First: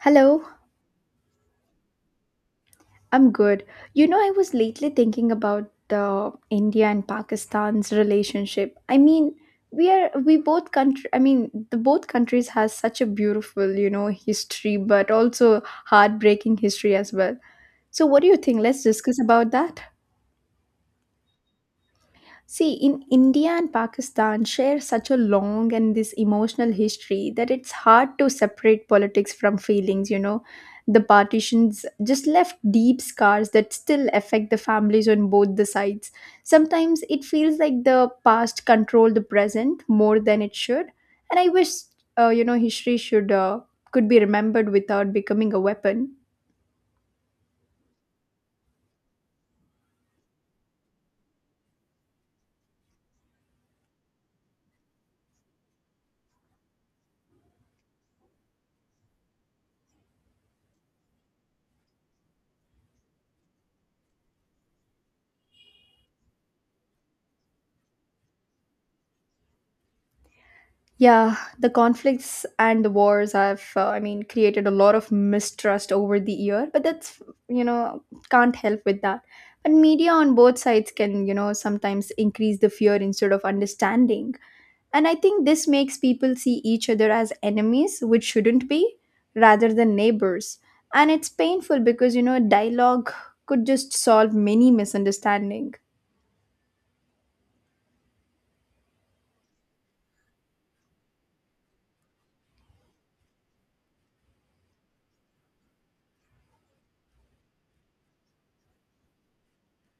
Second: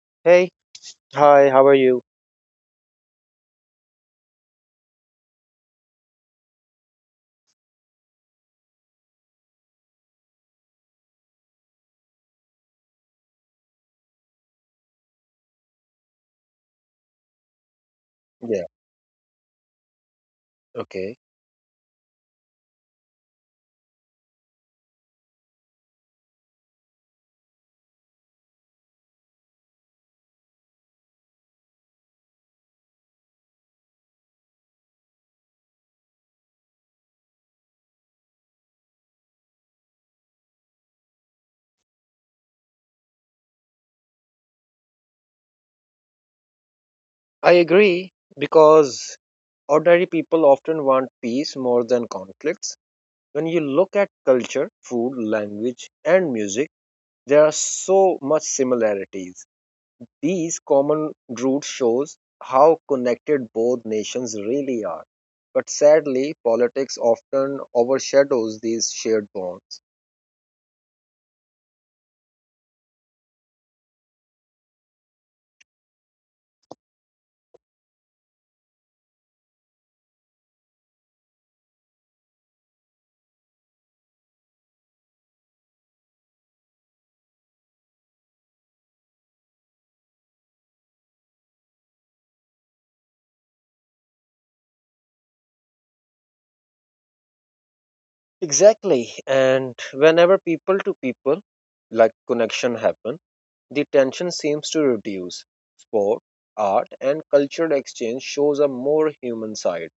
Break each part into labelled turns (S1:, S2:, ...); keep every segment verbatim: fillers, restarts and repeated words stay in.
S1: Hello,
S2: Hey, hi, how are you?
S1: I'm good. You know, I was lately thinking about the India and Pakistan's relationship. I mean, we are we both country. I mean, the both countries has such a beautiful, you know, history, but also heartbreaking history as well. So, what do you think?
S2: Yeah,
S1: Let's discuss about that.
S2: okay.
S1: See, in India and Pakistan share such a long and this emotional history that it's hard to separate politics from feelings, you know. The partitions just left deep scars that still affect the families on both the sides. Sometimes it feels like the past controlled the present more than it should, and I wish uh, you know history should uh, could be remembered without becoming a weapon.
S2: I agree because ordinary people often want peace more than conflicts. When you look at culture, food, language, and music, there are so much similarities. These common roots shows how connected both nations really are. But sadly, politics often overshadows these shared bonds.
S1: Yeah, the conflicts and the wars have, uh, I mean, created a lot of mistrust over the year, but that's, you know, can't help with that. But media on both sides can, you know, sometimes increase the fear instead of understanding. And I think this makes people see each other as enemies, which shouldn't be, rather than neighbors. And it's painful because, you know, dialogue could just solve many misunderstandings.
S2: Exactly. And whenever people to people like connection happen, the tension seems to reduce. Sport, art, and cultural exchange shows a more human side.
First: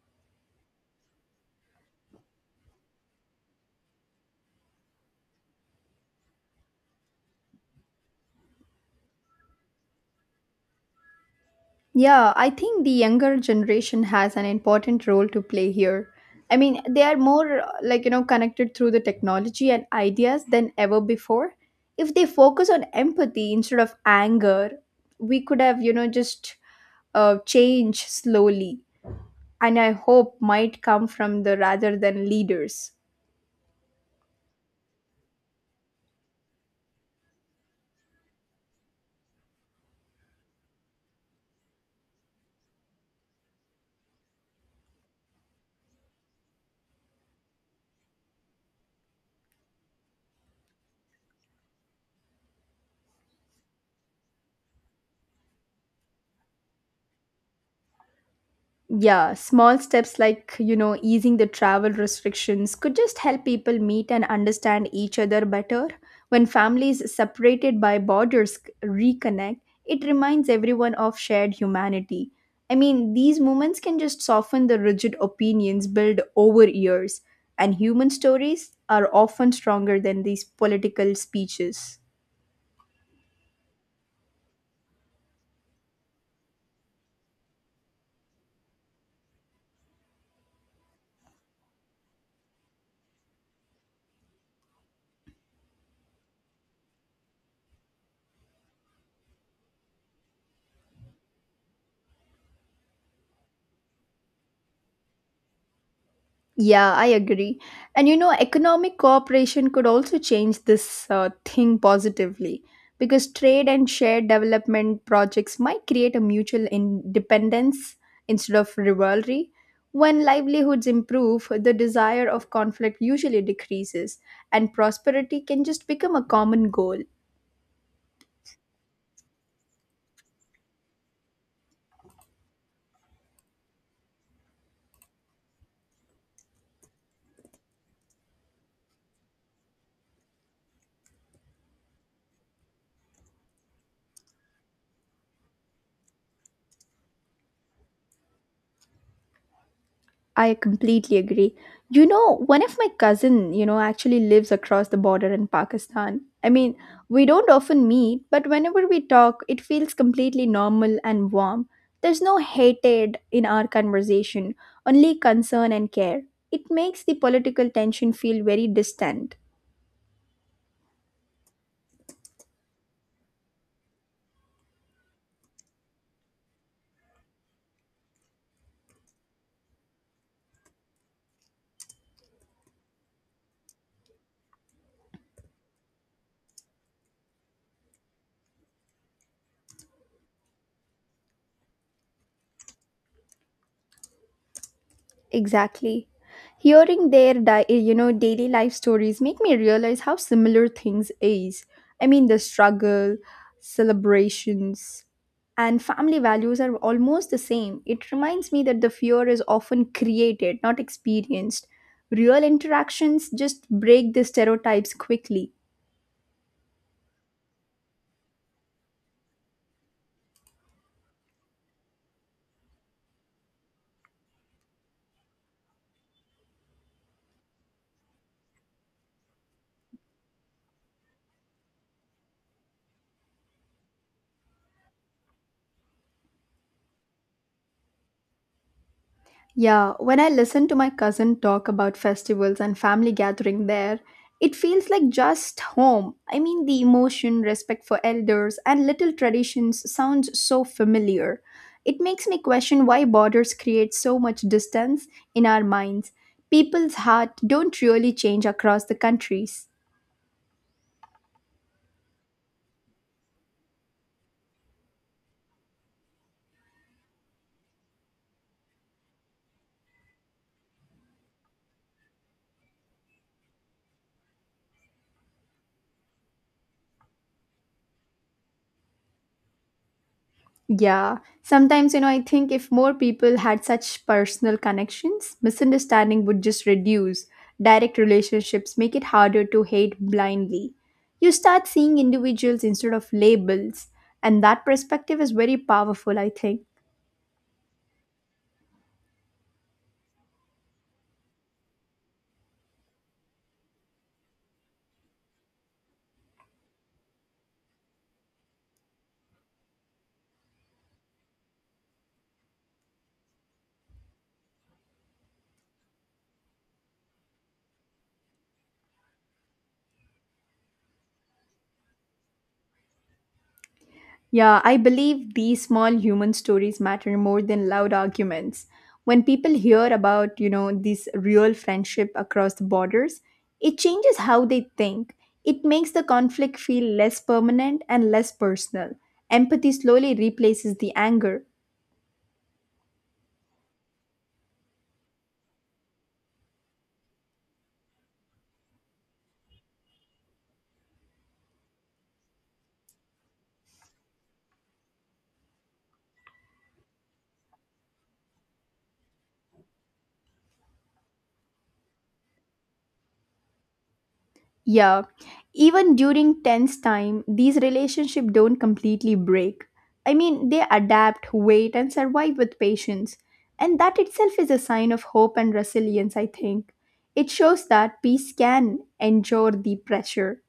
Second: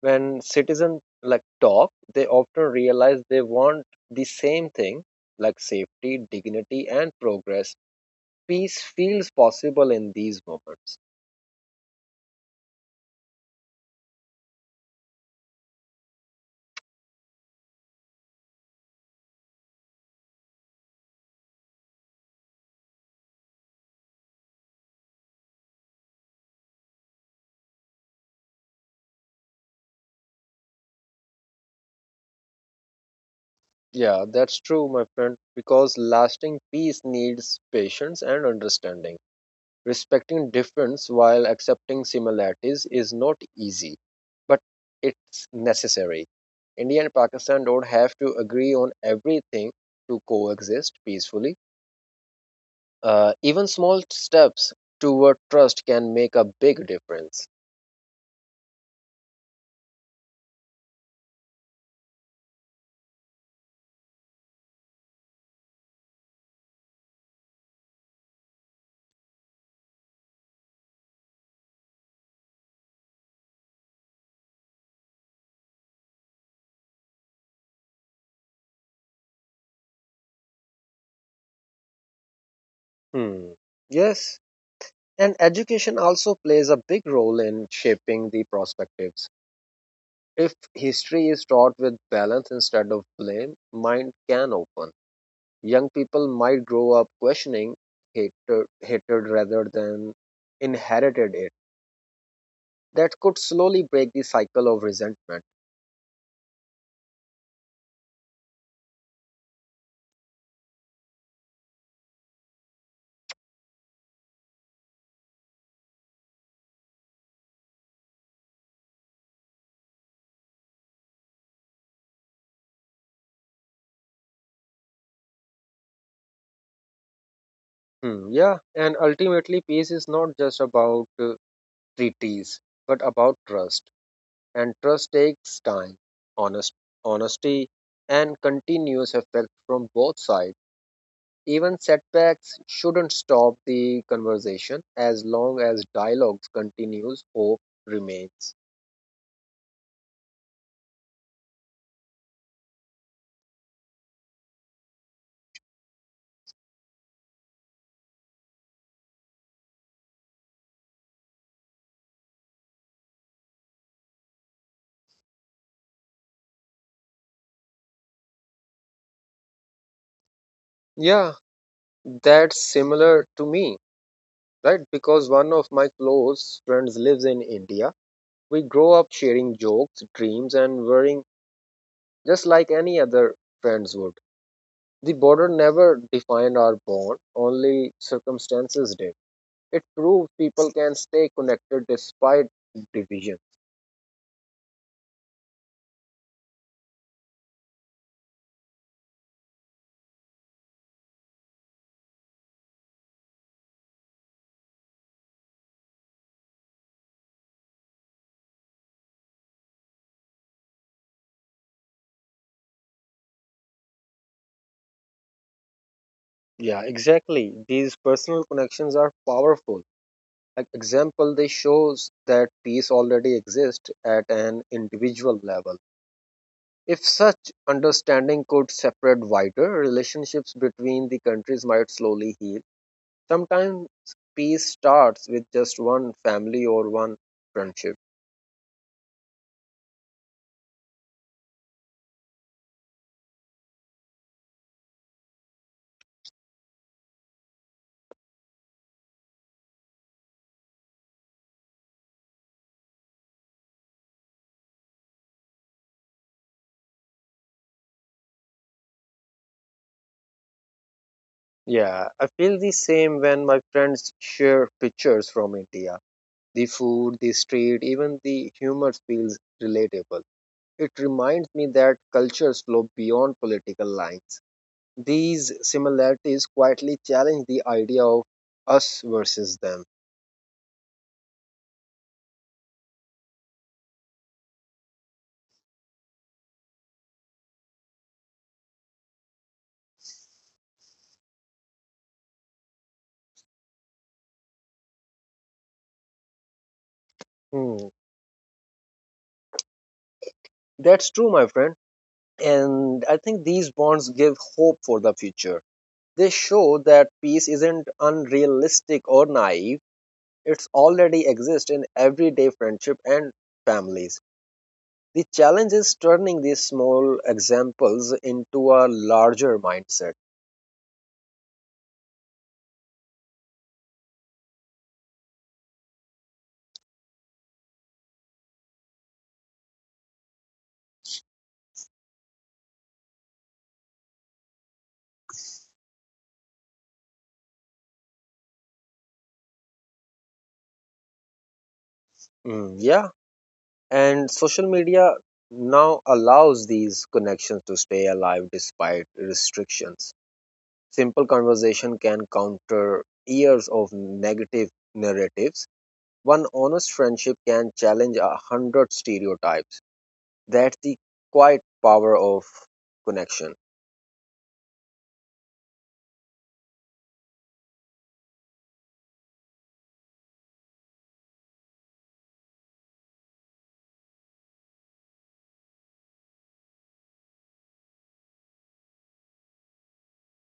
S2: When citizens like talk, they often realize they want the same thing, like safety, dignity, and progress. Peace feels possible in these moments.
S1: Yeah, I think the younger generation has an important role to play here. I mean, they are more uh, like, you know, connected through the technology and ideas than ever before. If they focus on empathy instead of anger, we could have, you know, just uh, change slowly. And I hope might come from the rather than leaders.
S2: Yeah, that's true, my friend, because lasting peace needs patience and understanding. Respecting difference while accepting similarities is not easy, but it's necessary. India and Pakistan don't have to agree on everything to coexist peacefully. Uh, even small steps toward trust can make a big difference.
S1: Yeah, small steps like, you know, easing the travel restrictions could just help people meet and understand each other better. When families separated by borders c- reconnect, it reminds everyone of shared humanity. I mean, these moments can just soften the rigid opinions built over years, and human stories are often stronger than these political speeches.
S2: Hmm. Yes, and education also plays a big role in shaping the perspectives. If history is taught with balance instead of blame, mind can open. Young people might grow up questioning hatred, hatred rather than inherited it. That could slowly break the cycle of resentment.
S1: Yeah, I agree. And you know, economic cooperation could also change this uh, thing positively because trade and shared development projects might create a mutual independence instead of rivalry. When livelihoods improve, the desire of conflict usually decreases, and prosperity can just become a common goal.
S2: Hmm, yeah, and ultimately, peace is not just about uh, treaties, but about trust. And trust takes time, honest, honesty, and continuous effect from both sides. Even setbacks shouldn't stop the conversation as long as dialogues continues, hope remains.
S1: I completely agree. You know, one of my cousin, you know, actually lives across the border in Pakistan. I mean, we don't often meet, but whenever we talk, it feels completely normal and warm. There's no hatred in our conversation, only concern and care. It makes the political tension feel very distant.
S2: Yeah, that's similar to me, right? Because one of my close friends lives in India. We grow up sharing jokes, dreams, and worrying just like any other friends would. The border never defined our bond, only circumstances did. It proves people can stay connected despite division.
S1: Exactly. Hearing their di- you know daily life stories make me realize how similar things is. I mean the struggle, celebrations, and family values are almost the same. It reminds me that the fear is often created, not experienced. Real interactions just break the stereotypes quickly.
S2: Yeah, exactly. These personal connections are powerful. Like example, they shows that peace already exists at an individual level. If such understanding could separate wider, relationships between the countries might slowly heal. Sometimes peace starts with just one family or one friendship.
S1: Yeah, when I listen to my cousin talk about festivals and family gathering there, it feels like just home. I mean, the emotion, respect for elders, and little traditions sounds so familiar. It makes me question why borders create so much distance in our minds. People's heart don't really change across the countries.
S2: Yeah, I feel the same when my friends share pictures from India. The food, the street, even the humor feels relatable. It reminds me that cultures flow beyond political lines. These similarities quietly challenge the idea of us versus them.
S1: Yeah, sometimes, you know, I think if more people had such personal connections, misunderstanding would just reduce. Direct relationships make it harder to hate blindly. You start seeing individuals instead of labels, and that perspective is very powerful, I think.
S2: Hmm. That's true, my friend. And I think these bonds give hope for the future. They show that peace isn't unrealistic or naive, it's already exists in everyday friendship and families. The challenge is turning these small examples into a larger mindset.
S1: Yeah, I believe these small human stories matter more than loud arguments. When people hear about, you know, this real friendship across the borders, it changes how they think. It makes the conflict feel less permanent and less personal. Empathy slowly replaces the anger.
S2: Mm, yeah, and social media now allows these connections to stay alive despite restrictions. Simple conversation can counter years of negative narratives. One honest friendship can challenge a hundred stereotypes. That's the quiet power of connection.
S1: Yeah, even during tense time, these relationships don't completely break. I mean, they adapt, wait, and survive with patience. And that itself is a sign of hope and resilience, I think. It shows that peace can endure the pressure.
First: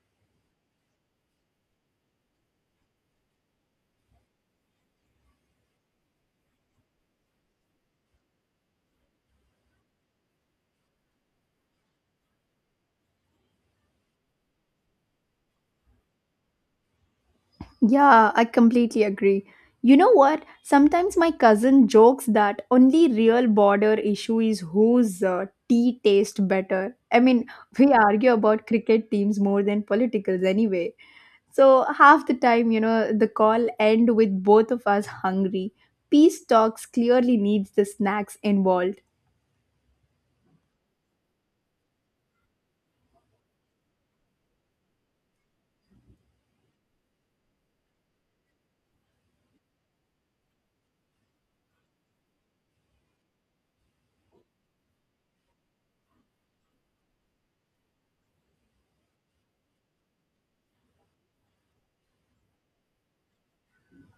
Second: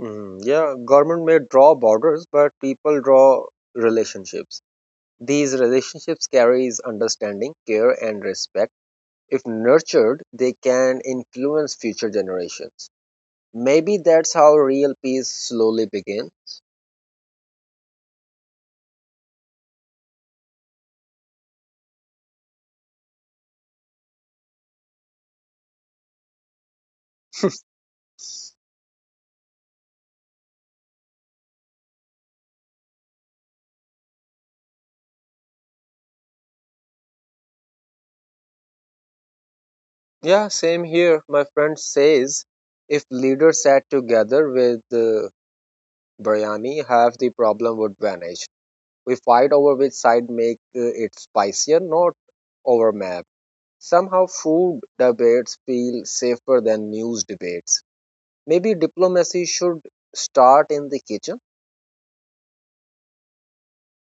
S2: Mm, yeah, government may draw borders, but people draw relationships. These relationships carries understanding, care, and respect. If nurtured, they can influence future generations. Maybe that's how real peace slowly begins.
S1: Yeah, I completely agree. You know what? Sometimes my cousin jokes that only real border issue is whose uh, tea tastes better. I mean, we argue about cricket teams more than politicals anyway. So half the time, you know, the call end with both of us hungry. Peace talks clearly needs the snacks involved.
S2: Yeah, same here. My friend says if leaders sat together with uh, biryani, half the problem would vanish. We fight over which side make uh, it spicier, not over map. Somehow food debates feel safer than news debates. Maybe diplomacy should start in the kitchen.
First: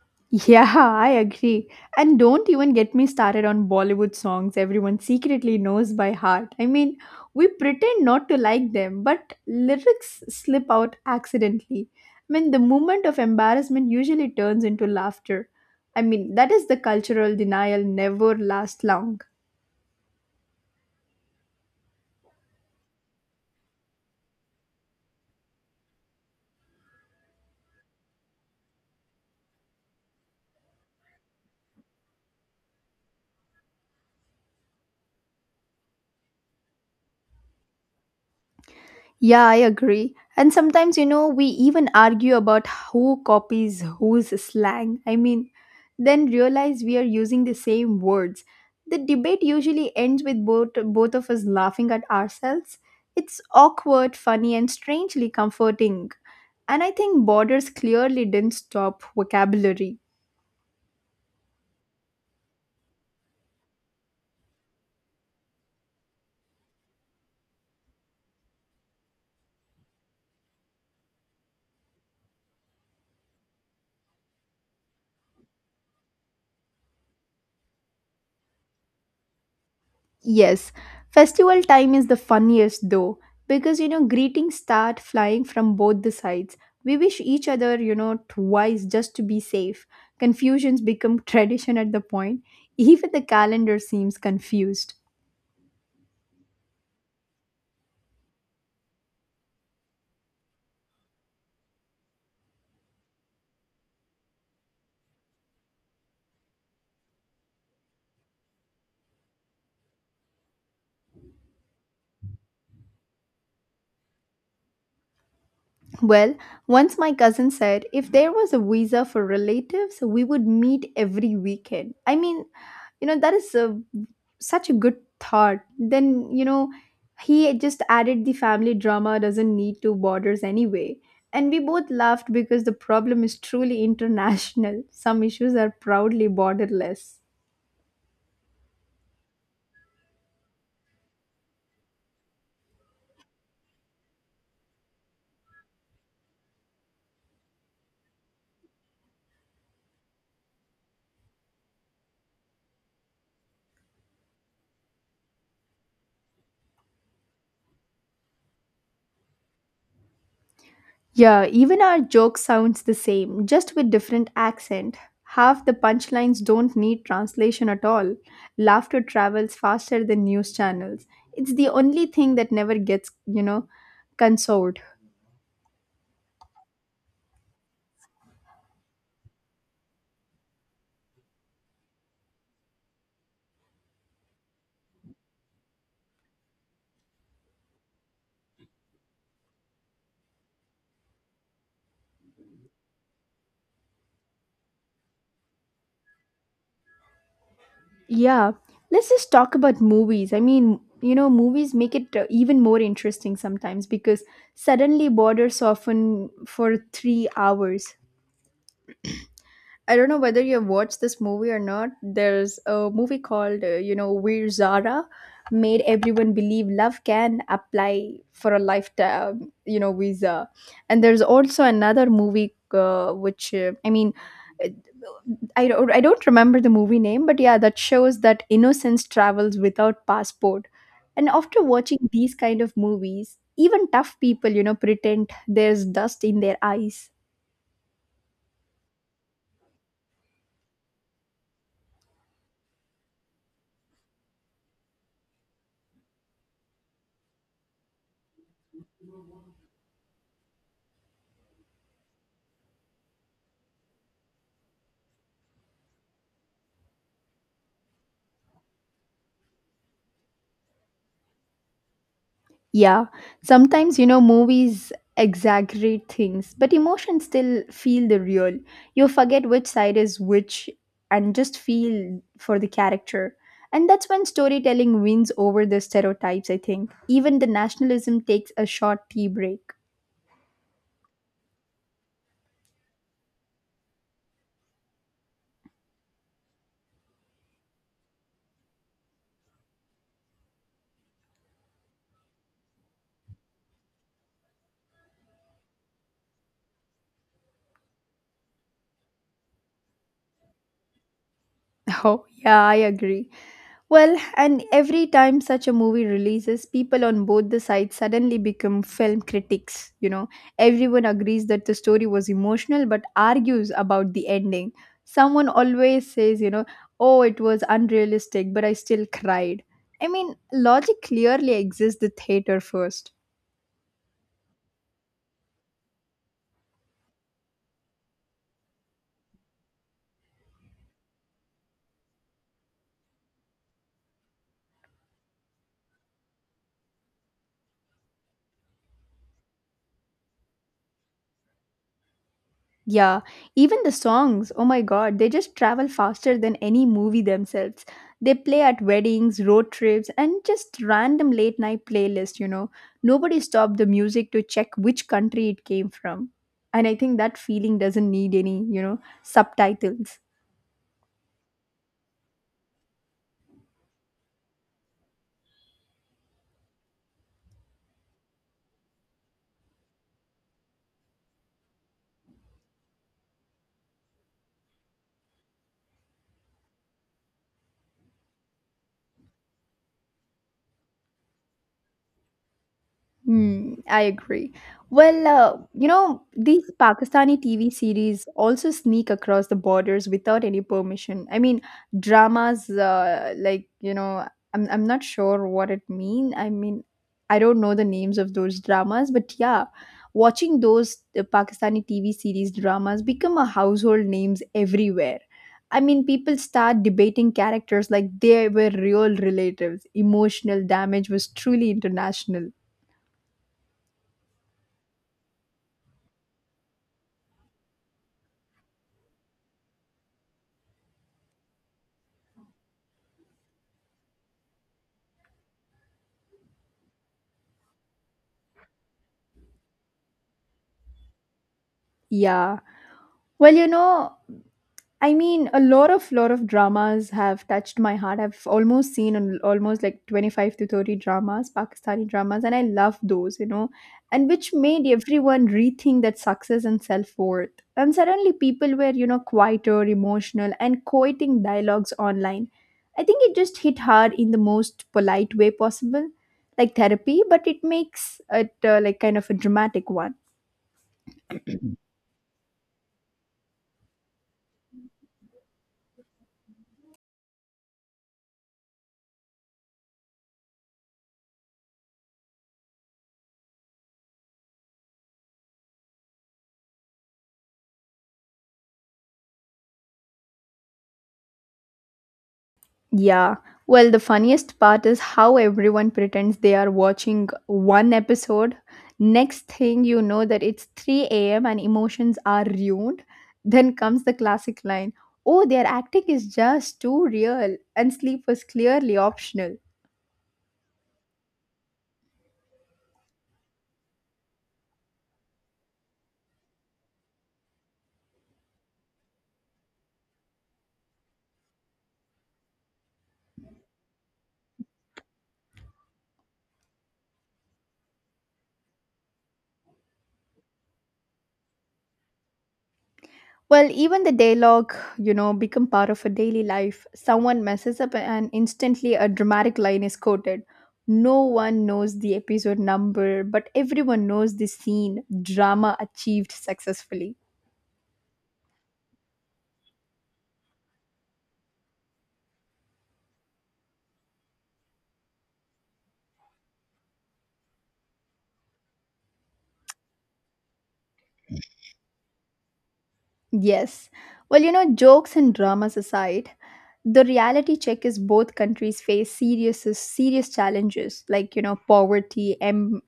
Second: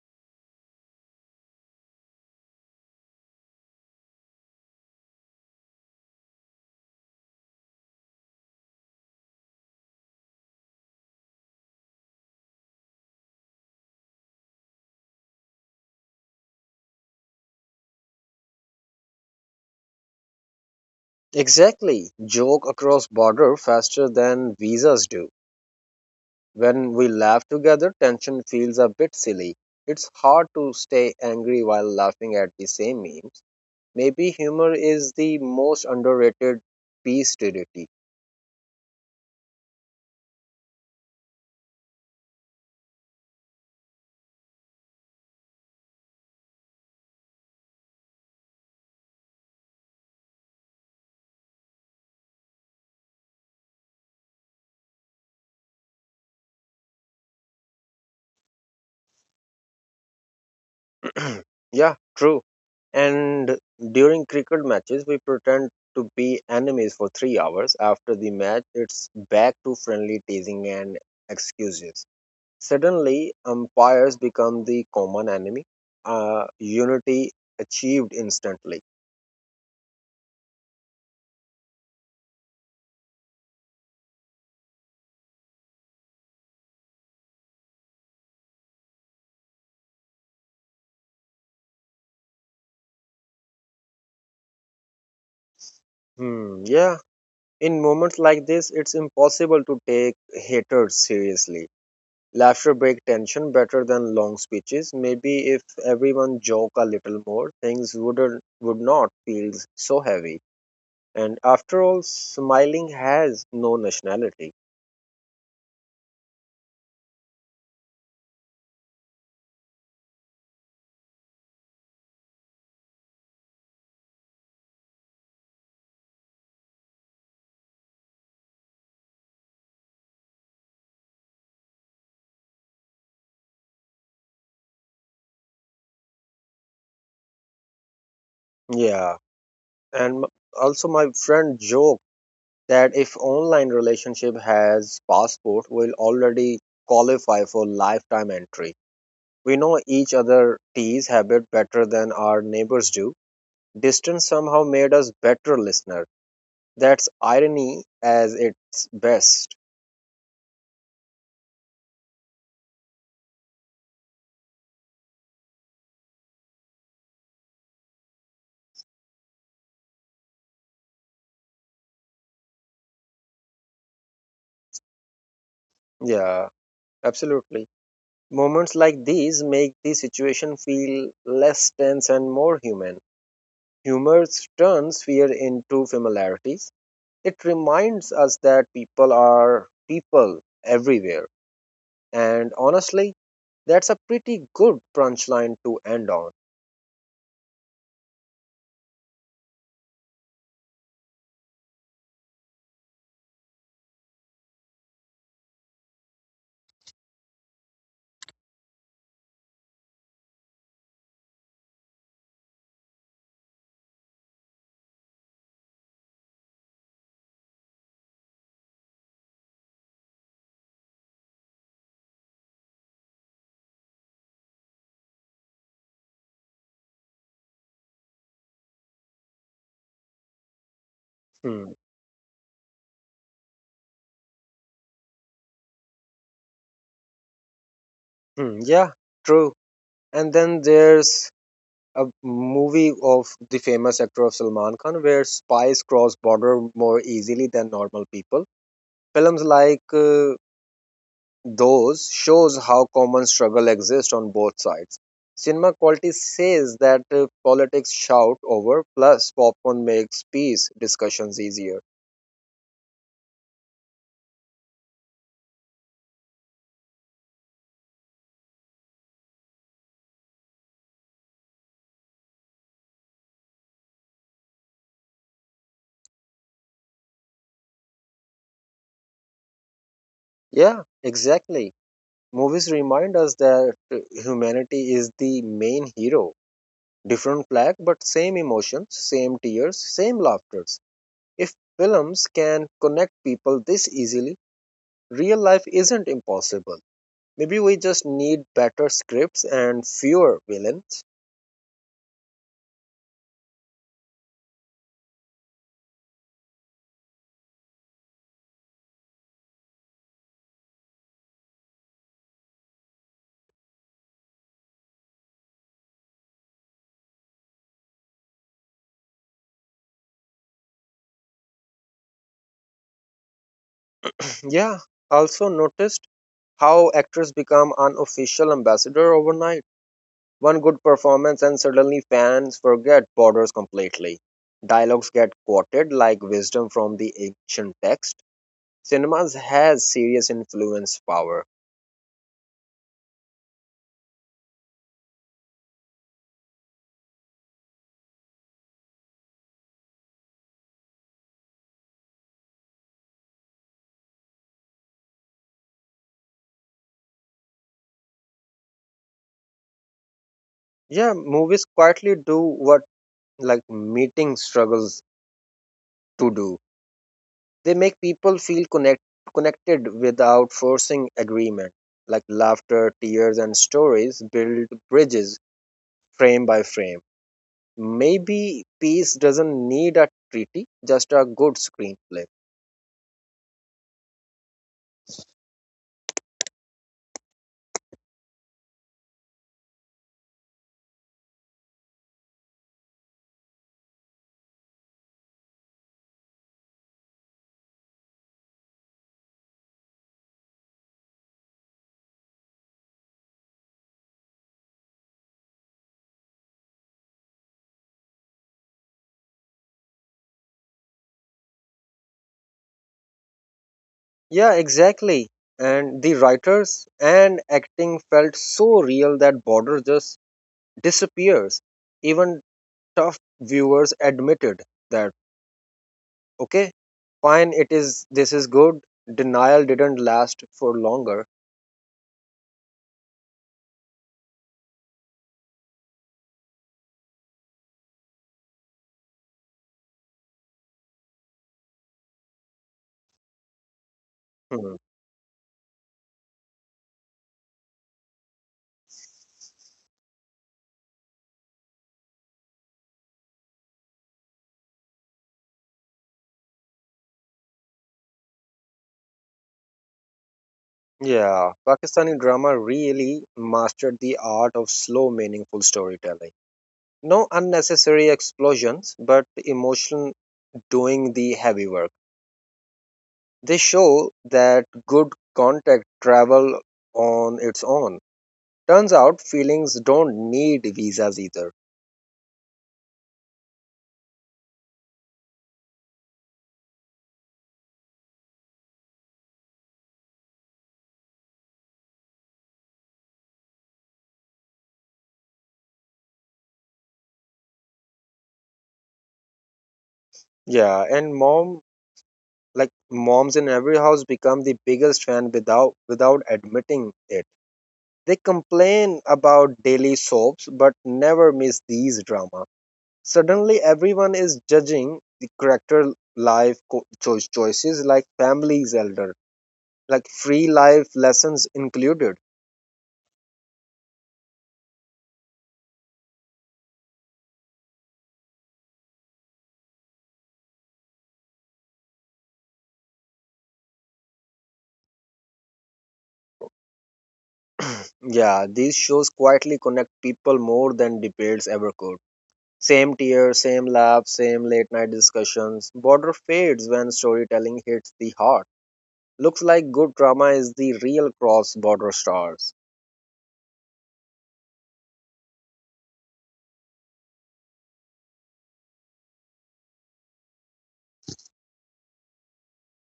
S1: Yeah, I agree. And don't even get me started on Bollywood songs everyone secretly knows by heart. I mean, we pretend not to like them, but lyrics slip out accidentally. I mean, the moment of embarrassment usually turns into laughter. I mean, that is the cultural denial never lasts long.
S2: Exactly. Joke across border faster than visas do. When we laugh together, tension feels a bit silly. It's hard to stay angry while laughing at the same memes. Maybe humor is the most underrated piece to duty.
S1: Yeah, I agree. And sometimes, you know, we even argue about who copies whose slang. I mean, then realize we are using the same words. The debate usually ends with both both of us laughing at ourselves. It's awkward, funny, and strangely comforting. And I think borders clearly didn't stop vocabulary.
S2: Yeah, true. And during cricket matches, we pretend to be enemies for three hours. After the match, it's back to friendly teasing and excuses. Suddenly, umpires become the common enemy. Uh, unity achieved instantly.
S1: Yes, festival time is the funniest though, because you know, greetings start flying from both the sides. We wish each other, you know, twice just to be safe. Confusions become tradition at the point. Even the calendar seems confused.
S2: Hmm, yeah, in moments like this, it's impossible to take haters seriously. Laughter breaks tension better than long speeches. Maybe if everyone joke a little more, things wouldn't would not feel so heavy. And after all, smiling has no nationality.
S1: Well, once my cousin said if there was a visa for relatives, we would meet every weekend. I mean, you know, that is uh, such a good thought. Then you know he just added the family drama doesn't need two borders anyway, and we both laughed because the problem is truly international. Some issues are proudly borderless.
S2: Yeah, and m- also my friend joked that if online relationship has passport, we'll already qualify for lifetime entry. We know each other tea's habit better than our neighbors do. Distance somehow made us better listeners. That's irony as its best.
S1: Yeah, even our joke sounds the same, just with different accent. Half the punchlines don't need translation at all. Laughter travels faster than news channels. It's the only thing that never gets, you know, consoled.
S2: Yeah, absolutely. Moments like these make the situation feel less tense and more human. Humor turns fear into familiarities. It reminds us that people are people everywhere. And honestly, that's a pretty good punchline to end on.
S1: Yeah, let's just talk about movies. I mean, you know, movies make it uh, even more interesting sometimes because suddenly borders often for three hours. I don't know whether you've watched this movie or not. There's a movie called, uh, you know, We're Zara, made everyone believe love can apply for a lifetime, you know, visa. And there's also another movie uh, which, uh, I mean, uh, I don't, I don't remember the movie name, but yeah, that shows that innocence travels without passport. And after
S2: Hmm.
S1: watching these kind of movies, even tough people, you know, pretend there's dust in their eyes.
S2: Hmm. Yeah, true. And then there's a movie of the famous actor of Salman Khan, where spies cross border more easily than normal people. Films like uh, those shows how common struggle exists on both sides. Cinema quality says that uh, politics shout over, plus popcorn makes peace discussions easier.
S1: Yeah, sometimes you know movies exaggerate things, but emotions still feel the real. You forget which side is which and just feel for the character. And that's when storytelling wins over the stereotypes, I think. Even the nationalism takes a short tea break.
S2: Yeah, exactly. Movies remind us that uh, humanity is the main hero. Different flag, but same emotions, same tears, same laughter. If films can connect people this easily, real life isn't impossible. Maybe we just need better scripts and fewer villains.
S1: Oh, yeah, I agree. Well, and every time such a movie releases, people on both the sides suddenly become film critics. You know, everyone agrees that the story was emotional but argues about the ending. Someone always says, you know, oh, it was unrealistic, but I still cried. I mean, logic clearly exits the theater first.
S2: Yeah, also noticed how actors become unofficial ambassador overnight. One good performance and suddenly fans forget borders completely. Dialogues get quoted like wisdom from the ancient text. Cinemas has serious influence power.
S1: Yeah, even the songs, oh my god, they just travel faster than any movie themselves. They play at weddings, road trips, and just random late night playlists, you know. Nobody stopped the music to check which country it came from. And I think that feeling doesn't need any, you know, subtitles.
S2: Yeah, movies quietly do what like meeting struggles to do. They make people feel connect, connected without forcing agreement. Like laughter, tears, and stories build bridges frame by frame. Maybe peace doesn't need a treaty, just a good screenplay.
S1: Hmm, I agree. Well, uh, you know, these Pakistani T V series also sneak across the borders without any permission. I mean, dramas, uh, like, you know, I'm, I'm not sure what it mean. I mean, I don't know the names of those dramas, but yeah, watching those uh, Pakistani T V series dramas become a household names everywhere. I mean, people start debating characters like they were real relatives. Emotional damage was truly international.
S2: Yeah, exactly. And the writers and acting felt so real that border just disappears. Even tough viewers admitted that, okay, fine, it is, this is good, denial didn't last for longer.
S1: Yeah. Well, you know, I mean, a lot of lot of dramas have touched my heart. I've almost seen an, almost like twenty-five to thirty dramas, Pakistani dramas, and I love those, you know, and which
S2: Hmm.
S1: made everyone rethink that success and self-worth. And suddenly people were, you know, quieter, emotional, and quoting dialogues online. I think it just hit hard in the most polite way possible, like therapy, but it makes it uh, like kind of a dramatic one.
S2: Yeah, Pakistani drama really mastered the art of slow, meaningful storytelling. No unnecessary explosions, but emotion doing the heavy work. They show that good contact travel on its own. Turns out feelings don't need visas either.
S1: Yeah. Well, the funniest part is how everyone pretends they are watching one episode. Next thing you know that it's three a m and emotions are ruined. Then comes the classic line, "Oh, their acting is just too real and sleep was clearly optional."
S2: Yeah, and mom, like moms in every house become the biggest fan without without admitting it. They complain about daily soaps but never miss these drama. Suddenly, everyone is judging the character life co- choice choices like families elder, like free life lessons included.
S1: Well, even the dialogue, you know, become part of a daily life. Someone messes up and instantly a dramatic line is quoted. No one knows the episode number, but everyone knows the scene. Drama achieved successfully.
S2: Yeah, these shows quietly connect people more than debates ever could. Same tears, same laughs, same late night discussions. Border fades when storytelling hits the heart. Looks like good drama is the real cross border stars.
S1: Yes. Well, you know, jokes and dramas aside, the reality check is both countries face serious serious challenges like you know poverty, em-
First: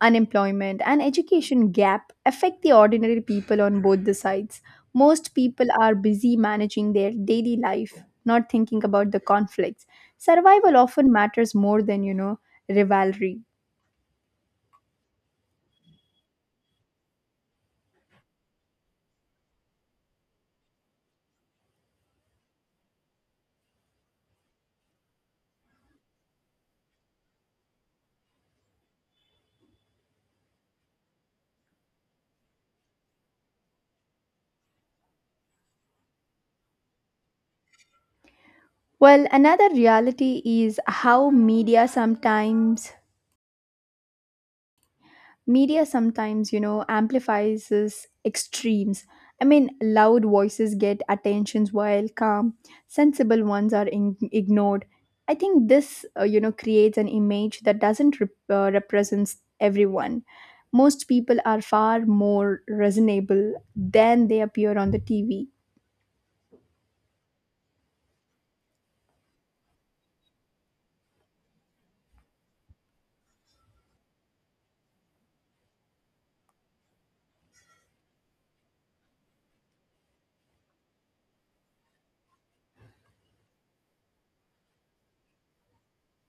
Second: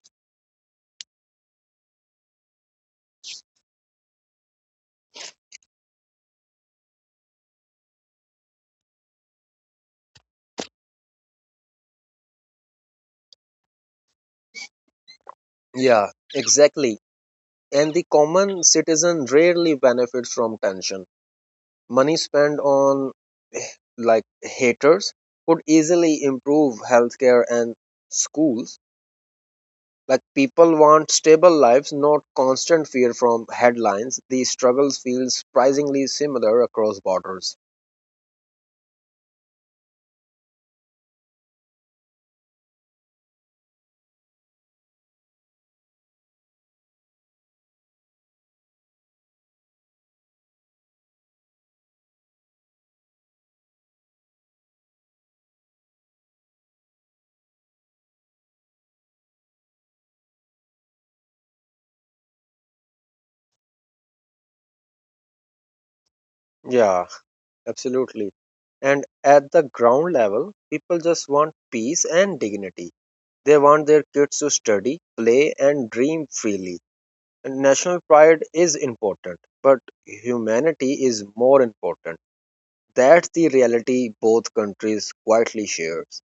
S1: unemployment, and education gap affect the ordinary people on both the sides. Most people are busy managing their daily life, not thinking about the conflicts. Survival often matters more than, you know, rivalry.
S2: Yeah, exactly. And the common citizen rarely benefits from tension. Money spent on like haters could easily improve healthcare and schools. Like people want stable lives, not constant fear from headlines. These struggles feel surprisingly similar across borders.
S1: Well, another reality is how media sometimes media sometimes you know amplifies this extremes. I mean loud voices get attentions while calm sensible ones are in- ignored. I think this uh, you know creates an image that doesn't rep- uh, represents everyone. Most people are far more reasonable than they appear on the TV.
S2: Yeah, absolutely. And at the ground level, people just want peace and dignity. They want their kids to study, play, and dream freely. And national pride is important, but humanity is more important. That's the reality both countries quietly shares.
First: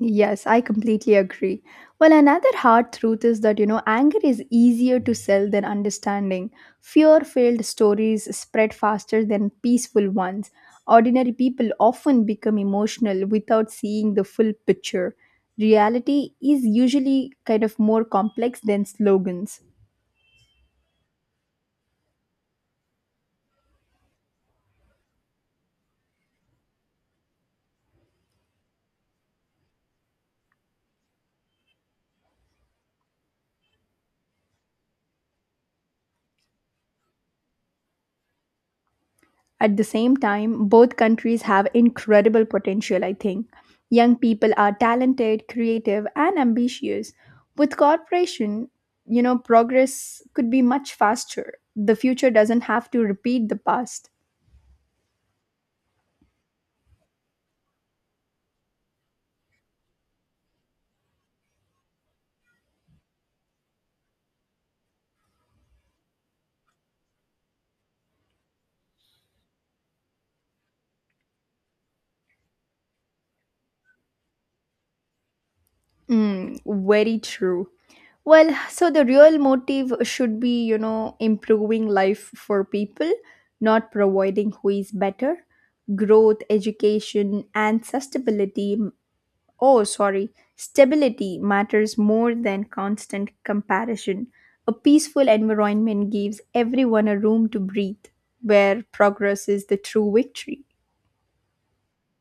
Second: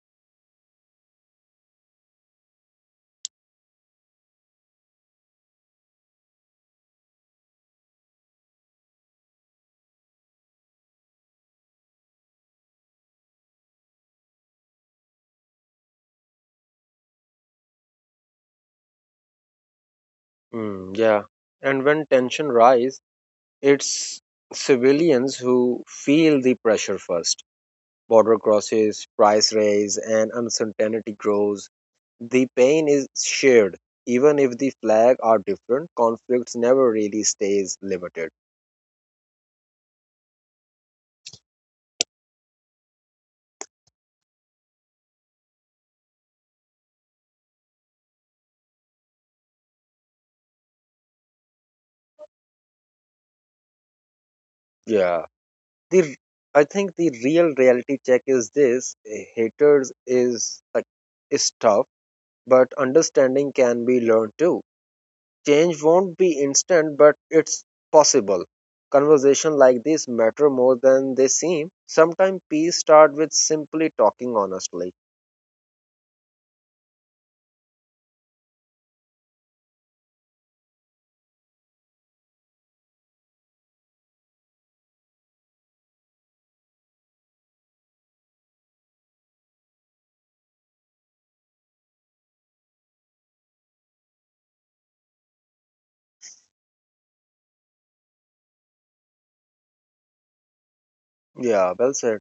S1: Yes, I completely agree. Well, another hard truth is that, you know, anger is easier to sell than understanding. Fear filled stories spread faster than peaceful ones. Ordinary people often become emotional without seeing the full picture. Reality is usually kind of more complex than slogans.
S2: Mm, yeah. And when tension rise, it's civilians who feel the pressure first. Border crosses, price rise, and uncertainty grows. The pain is shared. Even if the flag are different, conflicts never really stays limited.
S1: At the same time, both countries have incredible potential, I think. Young people are talented, creative, and ambitious. With cooperation, you know, progress could be much faster. The future doesn't have to repeat the past.
S2: Yeah. The I think the real reality check is this. Haters is like is tough, but understanding can be learned too. Change won't be instant, but it's possible. Conversation like this matter more than they seem. Sometimes peace start with simply talking honestly.
S1: Mm, very true. Well, so the real motive should be, you know, improving life for people, not providing who is better. Growth, education, and sustainability. Oh, sorry. Stability matters more than constant comparison. A peaceful environment gives everyone a room to breathe, where progress is the true victory.
S2: Yeah, well said.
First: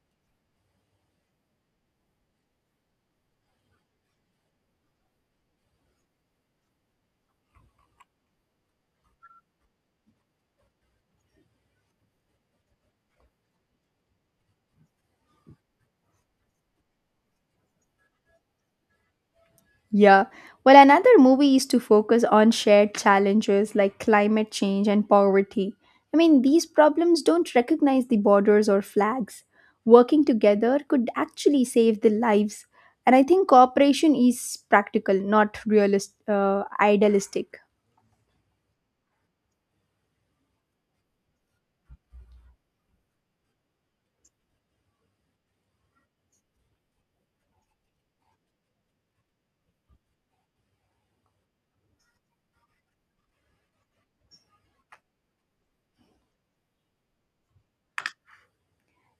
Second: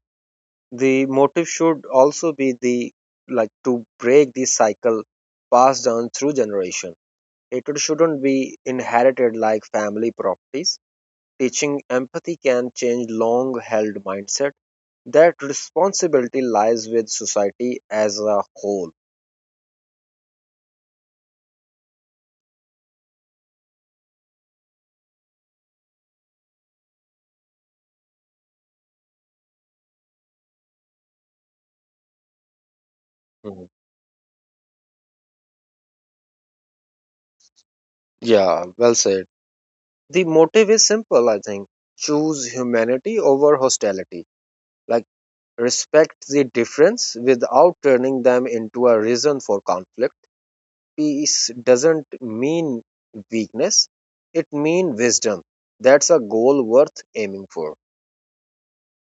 S2: The motive should also be the Like, to break the cycle passed down through generation. Hatred shouldn't be inherited like family properties. Teaching empathy can change long-held mindset. That responsibility lies with society as a whole.
S1: Yeah. Well, another movie is to focus on shared challenges like climate change and poverty. I mean, these problems don't recognize the borders or flags. Working together could actually save the lives. And I think
S2: Mhm.
S1: cooperation is practical, not realist, uh, idealistic.
S2: Yeah, well said. The motive is simple, I think. Choose humanity over hostility. Like, respect the difference without turning them into a reason for conflict. Peace doesn't mean weakness, it means wisdom. That's a goal worth aiming for.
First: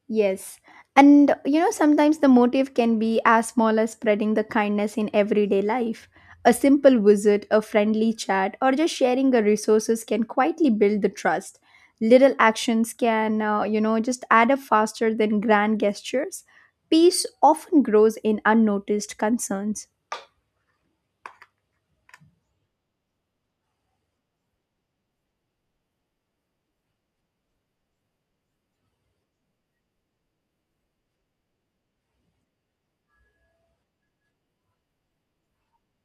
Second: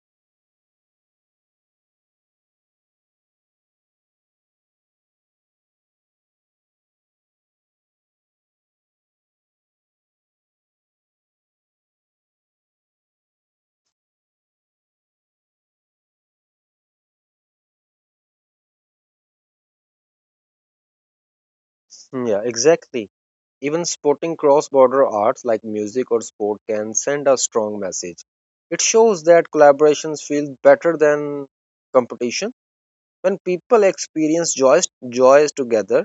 S1: Yes. And you know, sometimes the motive can be as small as spreading the kindness in everyday life. A simple visit, a friendly chat, or just sharing the resources can quietly build the trust. Little actions can, uh, you know, just add up faster than grand gestures. Peace often grows in unnoticed concerns.
S2: Hmm, yeah, exactly. Even sporting cross border arts like music or sport can send a strong message. It shows that collaborations feel better than competition. When people experience joys, joys together,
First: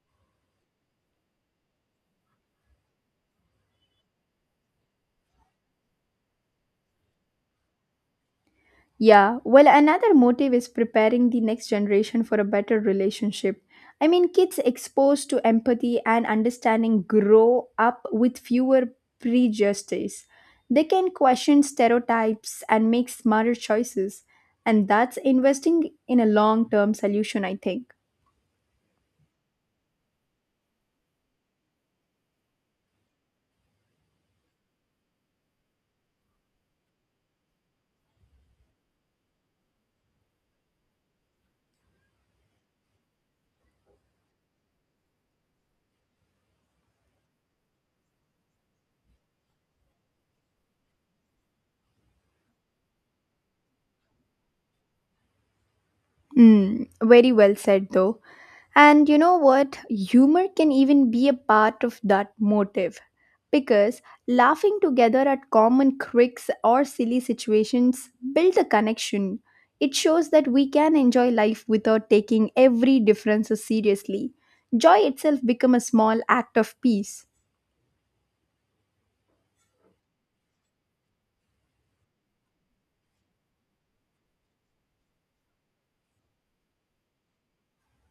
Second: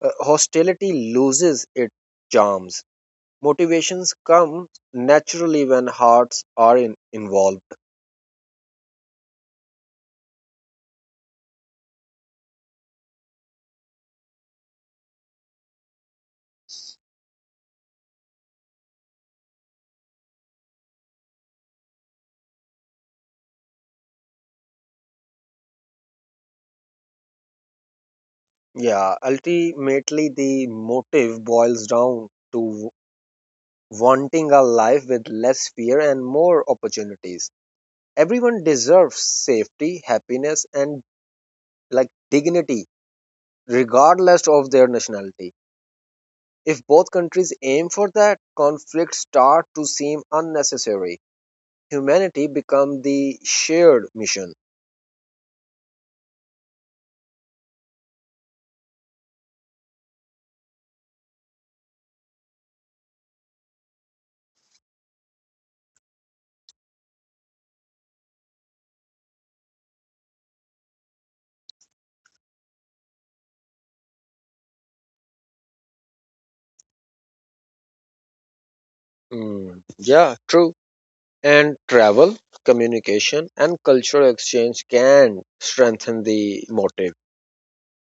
S2: Uh, hostility loses its charms. Motivations come naturally when hearts are in, involved.
S1: Yeah, well, another motive is preparing the next generation for a better relationship. I mean, kids exposed to empathy and understanding grow up with fewer prejudices. They can question stereotypes and make smarter choices. And that's investing in a long term solution, I think.
S2: Yeah, ultimately, the motive boils down to wanting a life with less fear and more opportunities. Everyone deserves safety, happiness, and like dignity, regardless of their nationality. If both countries aim for that, conflicts start to seem unnecessary. Humanity becomes the shared mission.
S1: Mm, very well said, though. And you know what? Humor can even be a part of that motive. Because laughing together at common quirks or silly situations builds a connection. It shows that we can enjoy life without taking every difference seriously. Joy itself becomes a small act of peace.
S2: Mm, yeah, true. And travel, communication, and cultural exchange can strengthen the motive.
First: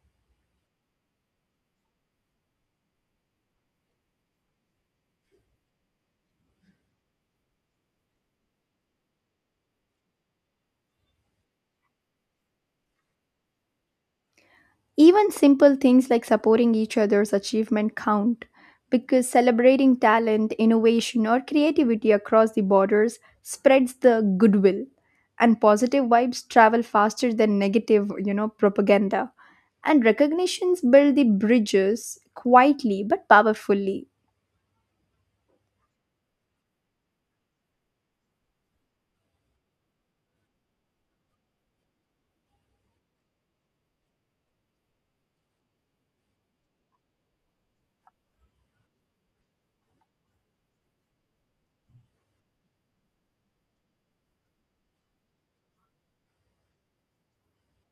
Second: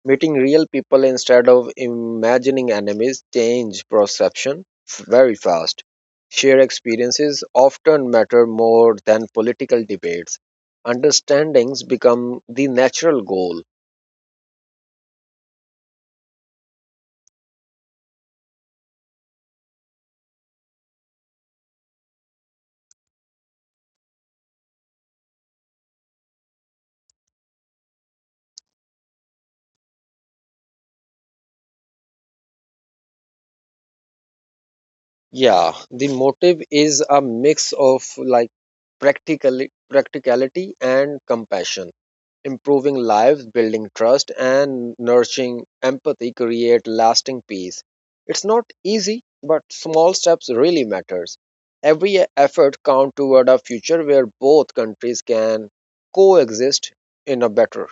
S2: Meeting real people instead of imagining enemies change perception f- very fast. Shared experiences often matter more than political debates. Understandings become the natural goal.
S1: Even simple things like supporting each other's achievement count, because celebrating talent, innovation, or creativity across the borders spreads the goodwill and positive vibes travel faster than negative, you know, propaganda. And recognitions build the bridges quietly but powerfully.
S2: Yeah, the motive is a mix of like practicali- practicality and compassion. Improving lives, building trust, and nurturing empathy create lasting peace. It's not easy, but small steps really matters. Every effort counts toward a future where both countries can coexist in a better.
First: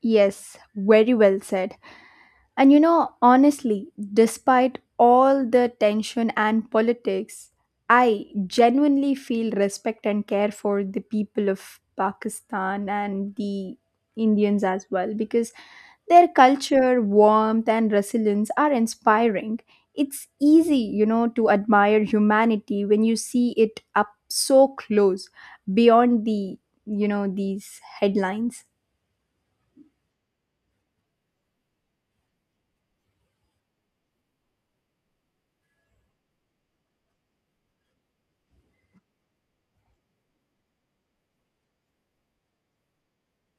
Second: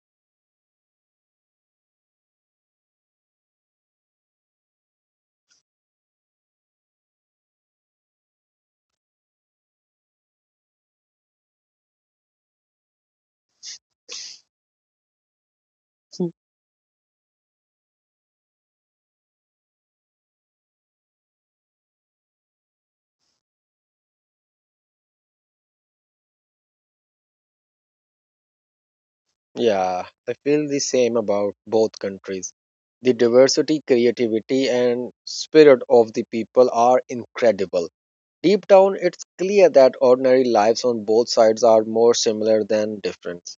S1: Yes, very well said. And you know, honestly, despite all the tension and politics, I genuinely feel respect and care for the people of Pakistan and the Indians as well, because their
S2: Hmm.
S1: culture, warmth, and resilience are inspiring. It's easy, you know, to admire humanity when you see it up so close beyond the, you know, these headlines.
S2: Yeah, I feel the same about both countries. The diversity, creativity, and spirit of the people are incredible. Deep down, it's clear that ordinary lives on both sides are more similar than different.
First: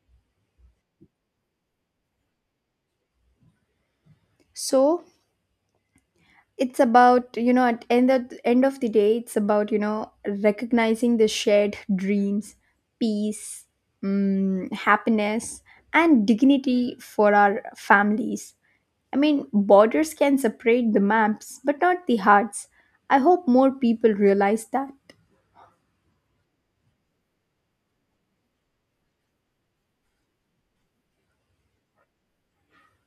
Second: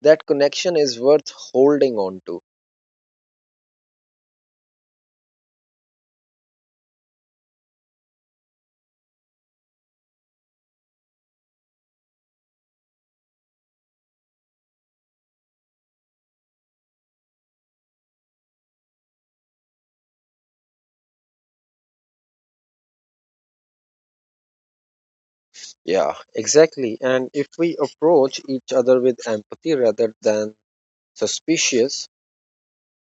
S2: That connection is worth holding on to.
S1: So, it's about, you know, at end of, end of the day, it's about, you know, recognizing the shared dreams, peace, mm, happiness, and dignity for our families. I mean, borders can separate the maps but not the hearts. I hope more people realize that.
S2: Yeah, exactly. And if we approach each other with empathy rather than suspicious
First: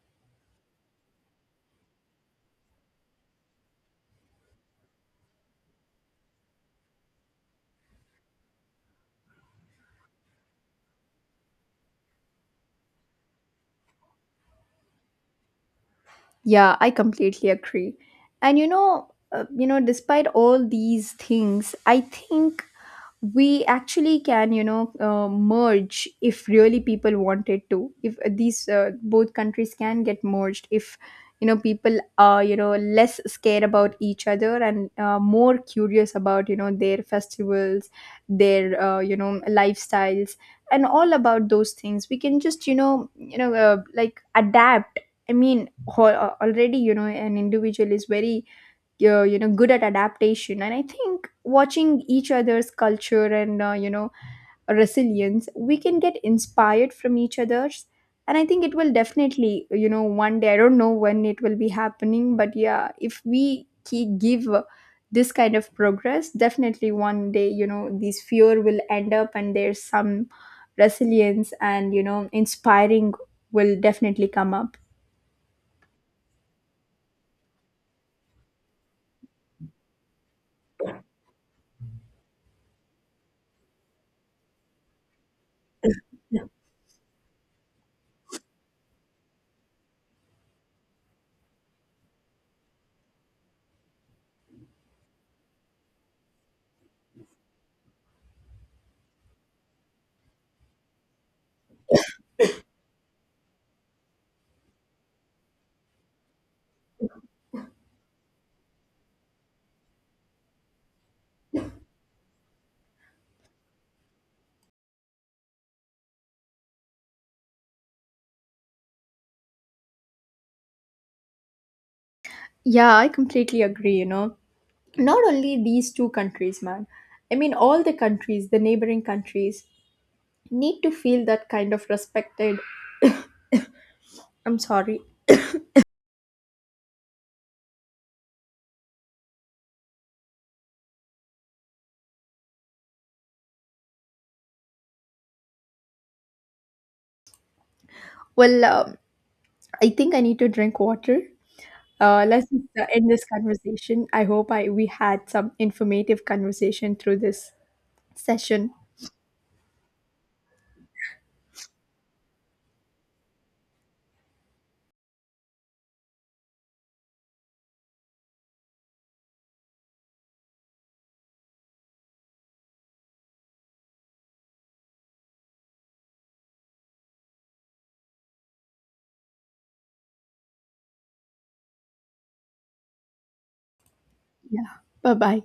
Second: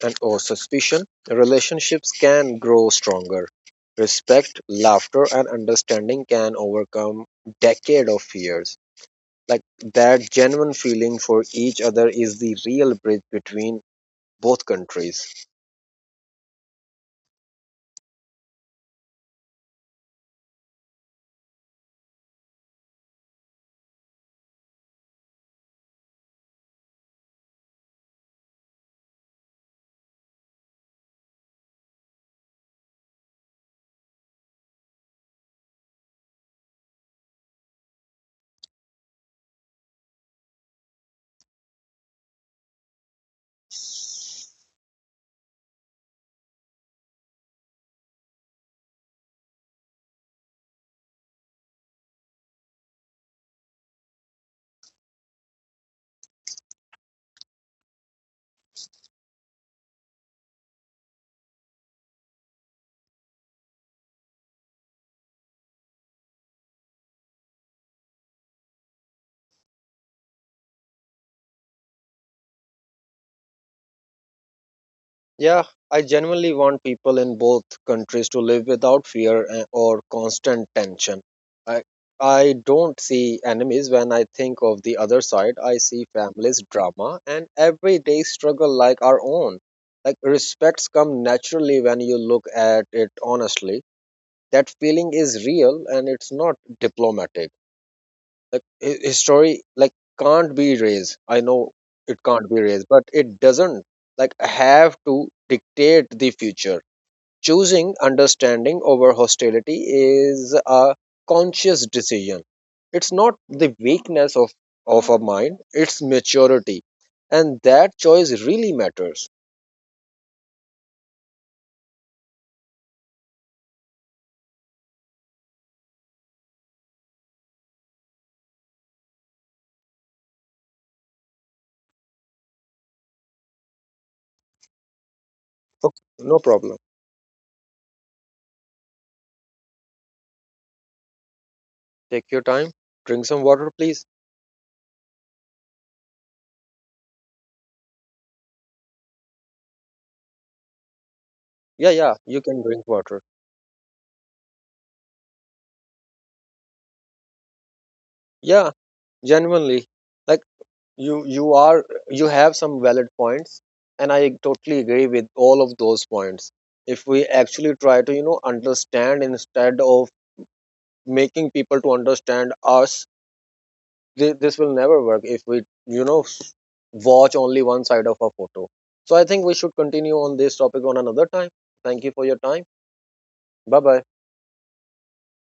S2: and or suspicion, relationships can grow stronger. Respect, laughter, and understanding can overcome decade of fears. Like that genuine feeling for each other is the real bridge between both countries.
S1: Yeah, I completely agree. And you know, uh, you know, despite all these things, I think we actually can, you know, uh, merge if really people wanted to. If these uh, both countries can get merged, if you know people are, you know, less scared about each other and uh, more curious about, you know, their festivals, their, uh, you know, lifestyles, and all about those things, we can just, you know, you know, uh, like adapt. I mean, ho- uh, already, you know, an individual is very, uh, you know, good at adaptation. And I think watching each other's culture and, uh, you know, resilience, we can get inspired from each other's. And I think it will definitely, you know, one day, I don't know when it will be happening, but yeah, if we keep, give uh, this kind of progress, definitely one day, you know, this fear will end up and there's some resilience and, you know, inspiring will definitely come up.
S2: Yeah, I genuinely want people in both countries to live without fear a- or constant tension. I I don't see enemies when I think of the other side. I see families, drama, and everyday struggle like our own. Like respects come naturally when you look at it honestly. That feeling is real and it's not diplomatic. Like hi- his story like can't be erased. I know it can't be erased, but it doesn't like have to dictate the future. Choosing understanding over hostility is a conscious decision. It's not the weakness of of a mind, it's maturity, and that choice really matters.
S1: Yeah, I completely agree, you know. Not only these two countries, man. I mean all the countries, the neighboring countries need to feel that kind of respected. I'm sorry.
S2: Okay, no problem, take your time, drink some water please.
S1: Well, um, I think I need to drink water.
S2: Yeah, yeah,
S1: Uh,
S2: you
S1: let's
S2: can
S1: uh,
S2: drink
S1: end
S2: water.
S1: this conversation. I hope I we had some informative conversation through this session.
S2: Yeah, genuinely, like, you you are you have some valid points, and I totally agree with all of those points. If we actually try to, you know, understand instead of making people to understand us, th- this will never work if we, you know, s- watch only one side of a photo. So I think we should continue on this topic on another time. Thank you for your time. Bye bye.
S1: Yeah. Bye-bye.